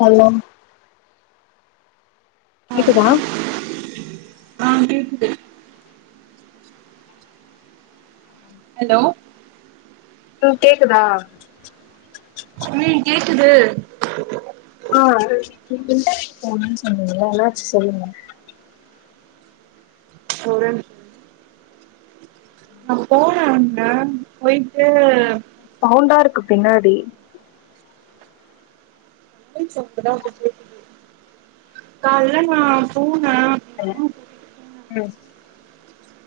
Hello கேக்குதா ஆ கேக்குது ஹலோ ஹாலோ கேக்குதா உம் கேக்குது ஆ ரிட் ரிட்டன் போணுன்னு சொன்னீங்களே என்னாச்சுனு சொல்லுங்க ஓரே நி நா போன ஒடனே போயிட்டு சவுண்டா இருக்கு பின்னாடி [inaudible] அப்படி தா காலையில நா போனே [unintelligible] ம் [inaudible]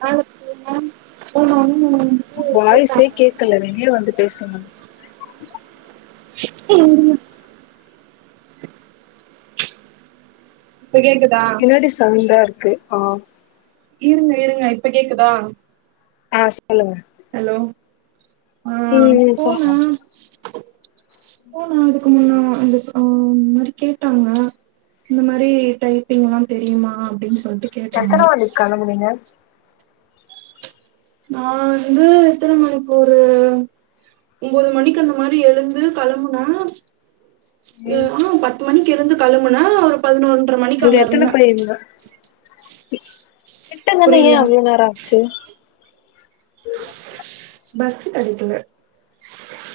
ஆ [unintelligible] மேம் போனோனே வாய்சே கேட்டாங்க கேக்கல வெளிய வந்து பேசுங்க ம் இப்ப கேக்குதா பின்னாடி சவுண்டா இருக்கு ஆ இருங்க இருங்க இப்ப கேக்குதா ஆ சொல்லுங்க ஹலோ ஆ ம் ம் போன சொல்லுங்க போனா அதுக்கு முன்னா அது இப்போ இந்த மாரி கேட்டாங்க இந்த மாரி டைப்பிங் எல்லா தெரியுமா அப்படின்னு சொல்லி எத்தன மணிக்கு கெளம்புணிங்க நா வந்து எத்தன மணிக்கு ஒரு ஒன்பது மணிக்கு அந்த மாரி எழுந்து கெளம்புனா ம் ஆ பத்து மணிக்கு இருந்து கெளம்புனா ஒரு பதினொன்ற மணிக்கு அங்க இருந்தே தெர்ல கிட்டதானே ஏ புரில அவ்வளோ நேரோ ஆச்சு பஸ் கெடைக்கல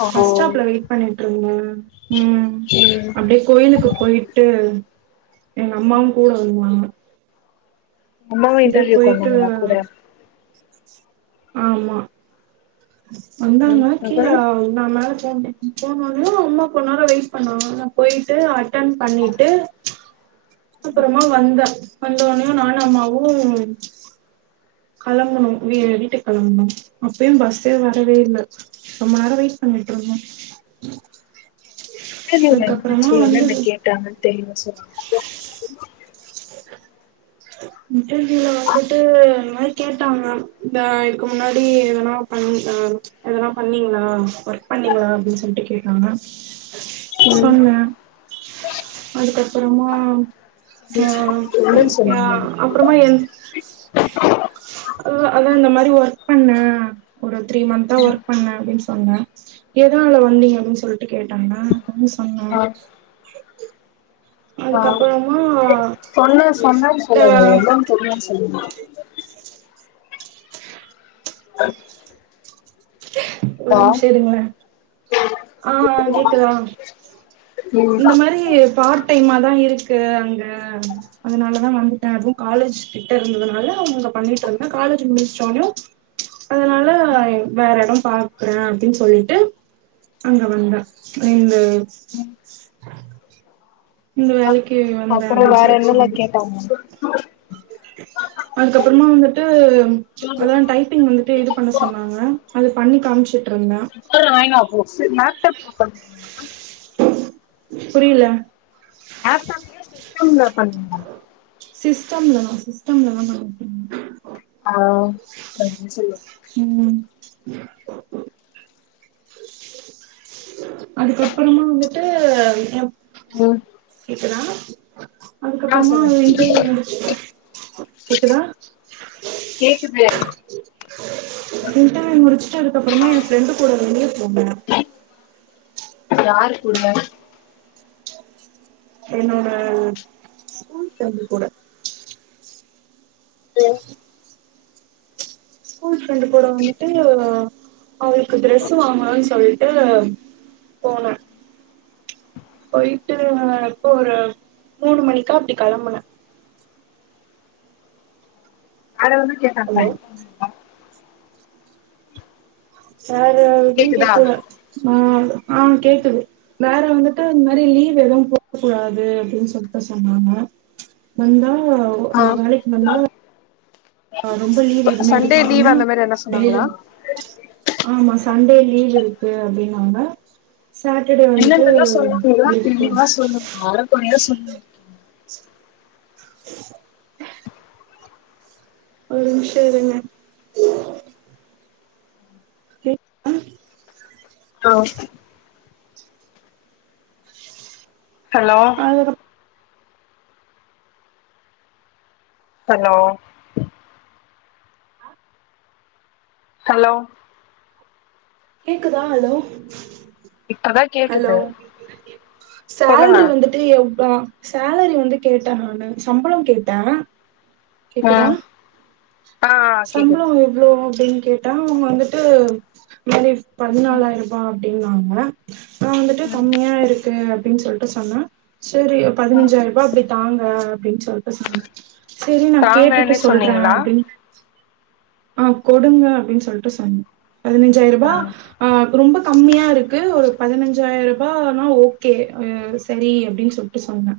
ஓ பஸ் ஸ்டாப்ல வெயிட் பண்ணிட்டு இருந்த ம் ம் அப்படியே கோயிலுக்கு போயிட்டு எங்க அம்மாவு கூட வருவாங்க அம்மாவு இன்டர்வியூக்கு போயிட்டு வந்தாங்களா கூட ஆமா ம் வந்தாங்க கீழ அப்பறோ ஆ நா மேல ஃபோன் போம்போது அம்மா கொஞ்சு நேரோ வெயிட் பண்ணாங்க நா போயிட்டு அட்டன் பண்ணிட்டு அப்றமா வந்து வந்தோனே நானு அம்மாவு கெளம்பணு வீ வீட்டுக் கெளம்புனு அப்பயு பஸ்ஸே வரவே இல்ல ரொம்ப நேரோ வெய்ட் பண்ணிட்டு இருந்தோ தெரியல அதுக்கப்புறமா செர் என்னென் வந்தது போய் கேட்டாங்கன் தெரியில செரி [unintelligible] இன்டர்வியூல வந்துட்டு இந்த மாரி கேட்டாங்க இந்த இதுக்கு முன்னாடி எதுனா பண்ணி தா அதெல்லா பண்ணீங்ளா ஒர்க் பண்ணீங்ளா அப்டின் சொல்ட்டு கே ட்டாங்க ம் சொன்ன அதுக்கப்றமா ஆ இல்லன்னு சொன்னீங்க அப்றமா என் அதா அதா இந்த மாரி ஒர்க் பண்ண ஒரு த்ரீ மந்த்தா ஒர்க் பண்ண அப்டின் சொன்ன எதுனால வந்தீங்க அப்டின் சொல்ட்டு கேட்டாங்க அத சொன்ன ஆ ஆ அதுக்கப்புறமா ஆ சொன்னா சொன்னன் சொல்லுங்க எதியோன் சொன்னன் சொல்லுங்க ஒரு ஆ நிமிச இருங்களே ஆ கேக்குதா ம் இந்த மாரி பார்ட் டைம தா இருக்கு அங்க அதனால தா வந்துட்ட அப்ப காலேஜ் கிட்ட இருந்ததுனால அவுங்க பண்ணிட்ருந்த காலேஜ் முடிச்சோனையு அதனால வேற எடம் பாக்றே அப்டின் சொல்ட்டு அங்க வந்தா இந்த இந்த அப் வேலைக்கு வந்தே அப்புற அப்டின்னு வேற சொல்லிட்டு என்னல்லா கேட்டாங்க அதுக்கப்றமா வந்துட்டு அதா டைப்பிங் வந்துட் டு இது பண்ண சொன்னாங்க அது பண்ணி காமிச்ட்டு இருந்தே சொல்ற வாய்ன்னு வா போ புரியில லேப்டாப் கே சிஸ்டம்ல பண்ணணுமா சிஸ்டம்ல தா சிஸ்டம்ல தாங்க [unintelligible] ஹலோ சரி நீ சொல்லு ம் அதுக்கப்றமா வந்துட்டு [unintelligible] ம் கேக்குதா ஆ அதுக்கப்றமா சொல்லுங்க [unintelligible] கேக்குதா கேக்குது இன்டன் முடிச்ட்டு அதுக்கப்றமா எ ஃபிரெண்டு கூட வெளிய போன யாரு கூட என்னோட ஸ்கூல் ஃபிரண்டு கூட தென் ஸ்கூல் ஃப்ரெண்டு் கூட வந்துட்டு அவுளுக்கு டிரரெஸ் வாங்கணுன் சொல்ட்டு போன போய்ட்டு இப்போ ஒரு மூணு மணிக்கா அப்டி கெளம்பன அத வந்து கேட்டாங்லா ஹலோ வேற எது கேக்குதா கேக்கல அ ஆ கேக்குது வேற வந்துட்டு இந்த் மாரி லீவ் எதுவு போடக் கூடாது அப்டின் சொல்ட்டு சொன்னாங்க வந்தா ஆ வேலைக்கு வந்தா ஆ ரொம்ப லீவ் எதுமே சண்டே எடுக்காம லீவ் அந்த மாரி எதனா டெய்லி சொன்னாங்களா ஆமா சண்டே லீவ் இருக்கு அப்டின்னாங்க சாட்டர் டே வந்துட்டு லீவ் டேஸ் அற கொறையா சொல் ஒரு நிமிஷம் இருங்க கேக்குதா? ஆ ஹலோ ம் ஹலோ ஹலோ கேக்குதா ஹலோ இப்ப தா கேக் ஹலோ சொல்லுங்க சேல்ரி வந்து எ சேலரி வந்து கேட்ட நானு சம்பளம் கேட்ட கேக்குதா ம் ஆ கேக்குது சம்பளம் எவ்ளோ அப்டின்னு கேட்டா அவுங்க வந்துட்டு இது மாரி பதினாலாயிரம் ரூபா அப்டின்னாங்க நா வந்துட்டு ம் கம்மியா இருக்கு அப்டின்னு சொல் சொன்ன சநரி ம் பதினஞ்சாயிரம் ரூபா அப்டி தாங்க அப்டின் சொல்ட்டு சொன்ன செரி நா கேட்டுட்டு தாங்கன்னு சொல்ற சொன்னீங்களா ஆ கொடுங்க அப்டின்னு சொல்ட்டு சொன்ன பதினஞ்சாயிர ரூபா ஆ ஆ ரொம்ப கம்மியா இருக்கு ஒரு பதினஞ்சாயிர ரூபானா ஓகே செரி அப்டின்னு சொல் சொன்ன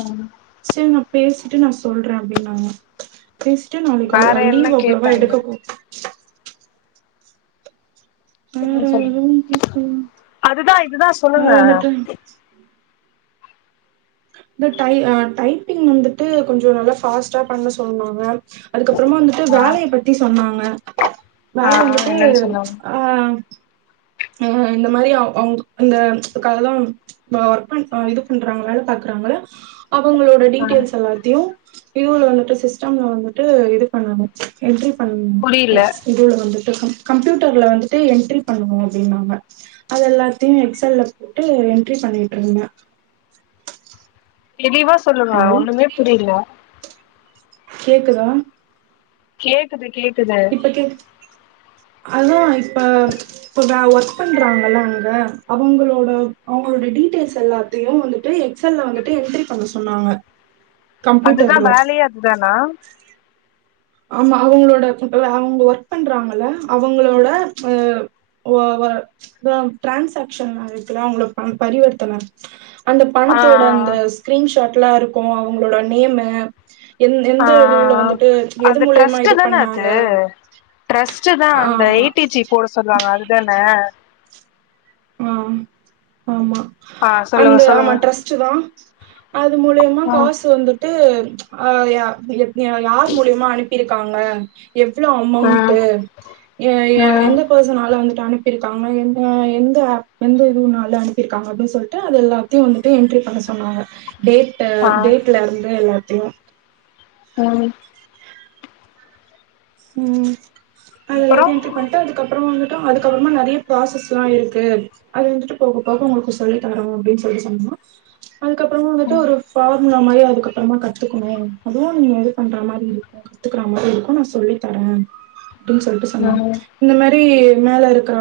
ம் செரி நா ‌ பேசிட்டு நா சொல்ற அப்டின்னாங்க பேசிட்டு வேற நாளைக்குள்ள என்ன லீவ் அவ்ளோவா கேட்டாங்க எடுக்க கூ வேற சொல்லுங்க எதுவும் கேக்கல அதுதா இதுதா வேற சொல்லுங்க வந்துட்டு இந்த அ டைப்பிங் வந்துட்டு கொஞ்சோ நல்லா ஃபாஸ்ட்டா பண்ண சொன்னாங்க அதுக்கப்பறமா வந்துட்டு ஆ வேலையை பத்தி சொன்னாங்க வேல ஆ வந்துட்டு என்னன்னு சொன்னாங்க ஆ ஆ இந்த மாரி அவுங்க இந்த அதெல்லா ஒர்க் பண் இது பண்றாங்கள வேல பாக்குறாங்கள அவுங்களோட ஆ டீட்டெயில்ஸ் எல்லாத்தையு இதுல வந்துட்டு சிஸ்டம்ல வந்துட்டு இது பண்ணணு என்ட்ரி பண்ணு புரியல இதுல வந்துட்டு கம்ப்யூட்டர்ல வந்துட்டு என்ட்ரி பண்ணணு அப்டினாங்க அது எல்லாத்தையு எக்ஸ்ஸல்ல போட்டு என்ட்ரி பண்ணிட்டு இருந்த தெளிவா சொல்லுங்க ஹலோ ஒண்ணுமே புரில கேக்குதா கேக்குது கேக்குது அதா இப்ப இப்ப வே ஒர் ஒர்க் பண்றாங்கள அங்க அவுங்ளோட அவுங்களோட டீடெய்ல்ஸ் எல்லாத்தையு வந்துட்டு எக்ஸ்எல்ள வந்துட்டு என்ட்ரி பண்ண சொன்னாங்க அதுதா கம்ப்யூட்டர்ல வேலைய அதுதானா ஆமா அவுங்ளோட அவுங்க ஒர்க் பண்றாங்கள அவுங்ளோட ஆ ஒ ஒ இதா டிரான்சாகஷன் இருக்குல அவுங்கள பரிவர்த்தன அந்த ஆ பணத்தோட அந்த ஸ்கிரீன்ஷாட் எல்லா இருக்கு அவுங்ளோட நேம்மு எந் ஆ ஆ எந்த இதுவுல வந்துட்டு எது அது மூலியமா இது ட்ரஸ்ட்டுதான அது பண்ணாங்க ட்ரஸ்ட்தா அந்த ஏ ஆமா டி ஜி போட சொல்லுவாங்க அதுதான ஆ ஆமா ஆ அந்த சொல்லுங்க ஆமா சொல்லுங்க டிரஸ்ட்டுதான் அது மூலியமா ம் காசு வந்து ட்டு யா யார் மூலியமா அனுப்பியிருக்காங்க எவ்ளோ அமௌன்ட் ம் எ எ ம் எந்த பர்சனால வந்தட்டு அனுப்பிருக்காங்க என்ன எ ந்த ஆப் எந்த இதுனால அனுப்பிருக்காங்க அப்டின் சொல்ட்டு அது எல்லாத்தையு வந்துட்டு என்டரி பண்ண சொன்னாங்க டேட் ட்டு ஆ டேட்லருந்து எல்லாத்தையு ம் ம் அப்பறோ அதெல்லாத்தையு என்டர் பண்ட்டு அதுக்கப்பறமா வந்துட்டு அதுக்கப்பறமா நெறைய ப்ராசஸ் எல்லா ஆயிருக்கு அது வந்துட்டு போக போக உங்களுக்கு சொல்லி தரோ அப்டின்னு சொல்லி சொன்னா அதுக்கப்பறமா வந்துட்டு ஒரு பார்முலா மாரி அதுக்கப்பறமா கத்துக்கணு அதுவு நீங்க இது பண்ற மாரி இருக்கு கத்துக்கற மாரி இருக்கு நா சொல்லித் தர அப்டின்னு சொல்ட்டு சொன்னாங் ம் இந்த மாரி மேல இருக்கற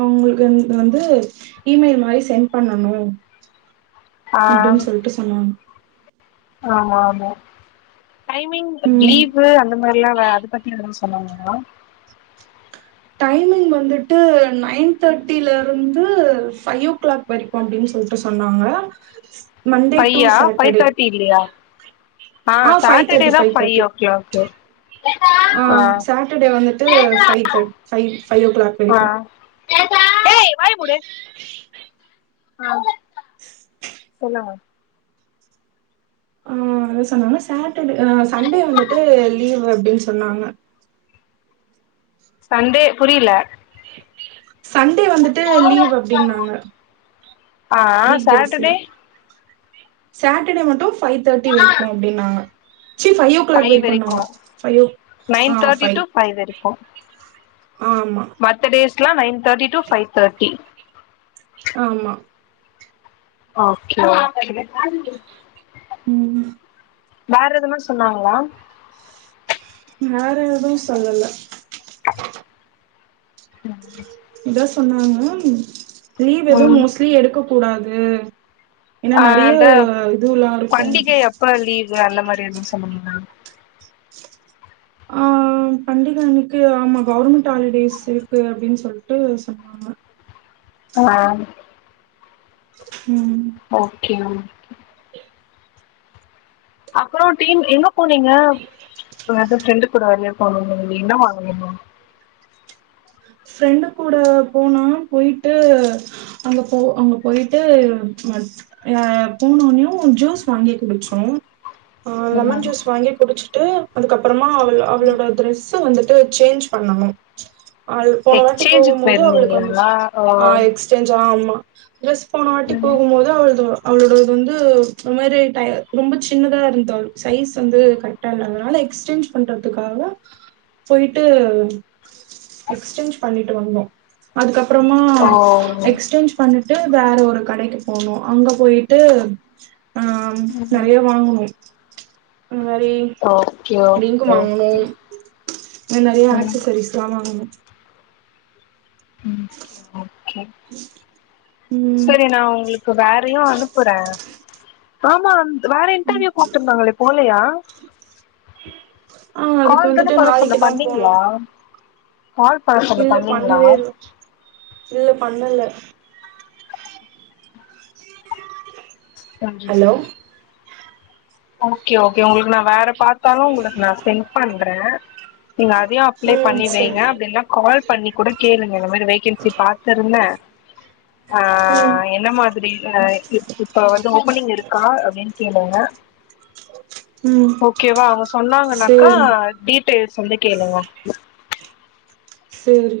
அவுங்களுக்கு வந்து இமெயில் மாரி சென்ட் பண்ணணு ஆ அப்டின் சொல்ட்டு சொன்னாங்க ஆமாமா டைமிங் ம் லீவு அந்த மாரில்லா அத பத்தி எதுவு சொன்னாங்ளா டைமிங் வந்துட்டு நைன் தேர்ட்டிலருந்து ஃபைவ் ஓ கிளாக் வரை க்கு அப்டின் சொல்ட்டு சொன்னாங்க Monday to five five Saturday thirty இல்லையா ஆ ஃபைவ் தேர்ட்டி சாட்டர்டேதா ஃபைய்யோ க்ளாக் அ சாட்டர்டே வந்துட்டு ஃபைவ் தே ஃபைவ் ஃபைவ் ஓ கிளாக் ஆ வரைக்கு ஏய் வாயமுட [inaudible] ஆ சொல்லுங்க ஆ அதா சொன்னாங்க சாட்டர்டே அ சண்டே வந்துட்டு லீவ் அப்டின்னு சொன்னாங்க சண்டே புரில சண்டே வந்துட்டு லீவ் அப்டின்னாங்க ஆ வீக்டேஸ்ல சாட்டர்டே சாட்டர்டே மட்டு ஃபைவ் தேர்டி வரைக்கு அப்டின்னாங்க ச்சி ஃபைவ் ஓ க்ளாக் வரைக்குனாங்க ஃவைவோ ஆ நைன் தேர்ட்டி ஃபைவ் டு வரைக்கு ஆமா மத்த டேஸ்ஸெல்லா nine thirty to five thirty ஆமா ஓகே ஓகே ம் வேற எதுனா சொன்னாங்ளா வேற எதுவு சொல்லல [unintelligible] இதா சொன்னாங்க லீவ் எதவு ம் மோஸ்ட்லி எடுக்க கூடாது ஏனா ஆ நெறைய இதுல்லா இருக்கு இப்ப லீவு அந்த மாரி எதுவு சொன்னாங்ளா ஆ பண்டிக அன்னுக்கு ஆமா கவர்மெண்ட் ஹாலிடேஸ் இருக்கு அப்டின்னு சொல்ட்டு சொன்னாங்க [unintelligible] ம் ஓகே ம் அப்பறோ டீம் எங்க போனீங்க எதோ ஃப்ரெண்டு கூட வெளியே போனுனீங்களே என்ன வாங்குனிங்க ஃப்ரெண்டு கூட போனோ போயிட்டு அங்க போ அங்க போயிட்டு அ போனோனையு ஜூஸ் வாங்கி குடிச்சோ ஆ லெமன் ம் ஜூஸ் வாங்கி குடிச்சுட்டு அதுக்கப்பறமா அவள் அவளோட டிரரெஸ் வந்து சேஞ் பண்ணனு அது போனவாட்டி போகு எக்ஸ்சேஞ்சுக்கு போது அவளுக்கு போயிருந்தீங்களா ஓ வந்து சேஞ் ஆமா ட்ரெஸ் போன வாட்டி ம் போகும்போது அவ்ளுது அவளோடது வந்து ஒரு மாரி டை ரொம்ப சின்னதா இருந்தாள் சைஸ் வந்து கரெக் கரெக்டா இல்ல அதனால எக்ஸ்சேஞ் பண்றதுக்காக போயிட்டு எக்ஸ்சேஞ் பண்ணிட்டு வந்தோ அதுக்கப்பறமா ஓ எக்ஸேஞ்ச் பண்ணுட்டு வேற ஒரு கடைக்கு போனோ அங்க போயிட்டு அ ம் நெறைய வாங்கணோ அந்த மாரி ஓகே ரிங்கு ஓகே வாங்கணோ ஓகே நெறைய ம் ஆக்சசரிஸ்லா வாங்கணோ ம் சரி நா உங்ளுக்கு இப்ப வேறயு அனுப்பற‌ ஆமா வேற இன்டர்வியூ கூப்டிருந்தாங்களே போலயா [inaudible] கால்ல தா வந்துட்டு பண்ண சொன்ன நாளைக்குதா போனு பண்ணீங்களா கால் பண்ண சொன்ன இல்ல பண்ணீங்களா பண்ணவே இல்ல இல்ல பண்ணல ஹலோ [unintelligible] ஓகே ஓகே உங்களுக்கு நா வேற பாத்தாலு உங்களுக்கு நா சென்ட் பண்ற நீங்க அதையு அப்ளை ம் பண்ணி வைங்க சரி அப்டியில்னா கால் பண்ணி கூட கேளுங்க இந்த மாரி வேகன்சி பாத்திருந்த ஆ ம் என்ன மாதிரி இப் இப்ப வந்து ஓபனிங் இருக்கா அப்டின்னு கேளுங்க [inaudible] ஓகேவா அவங்க சொன்னாங்கனாக்கா சேரி டீட்டெயில்ஸ் வந்து கேளுங்க சேரி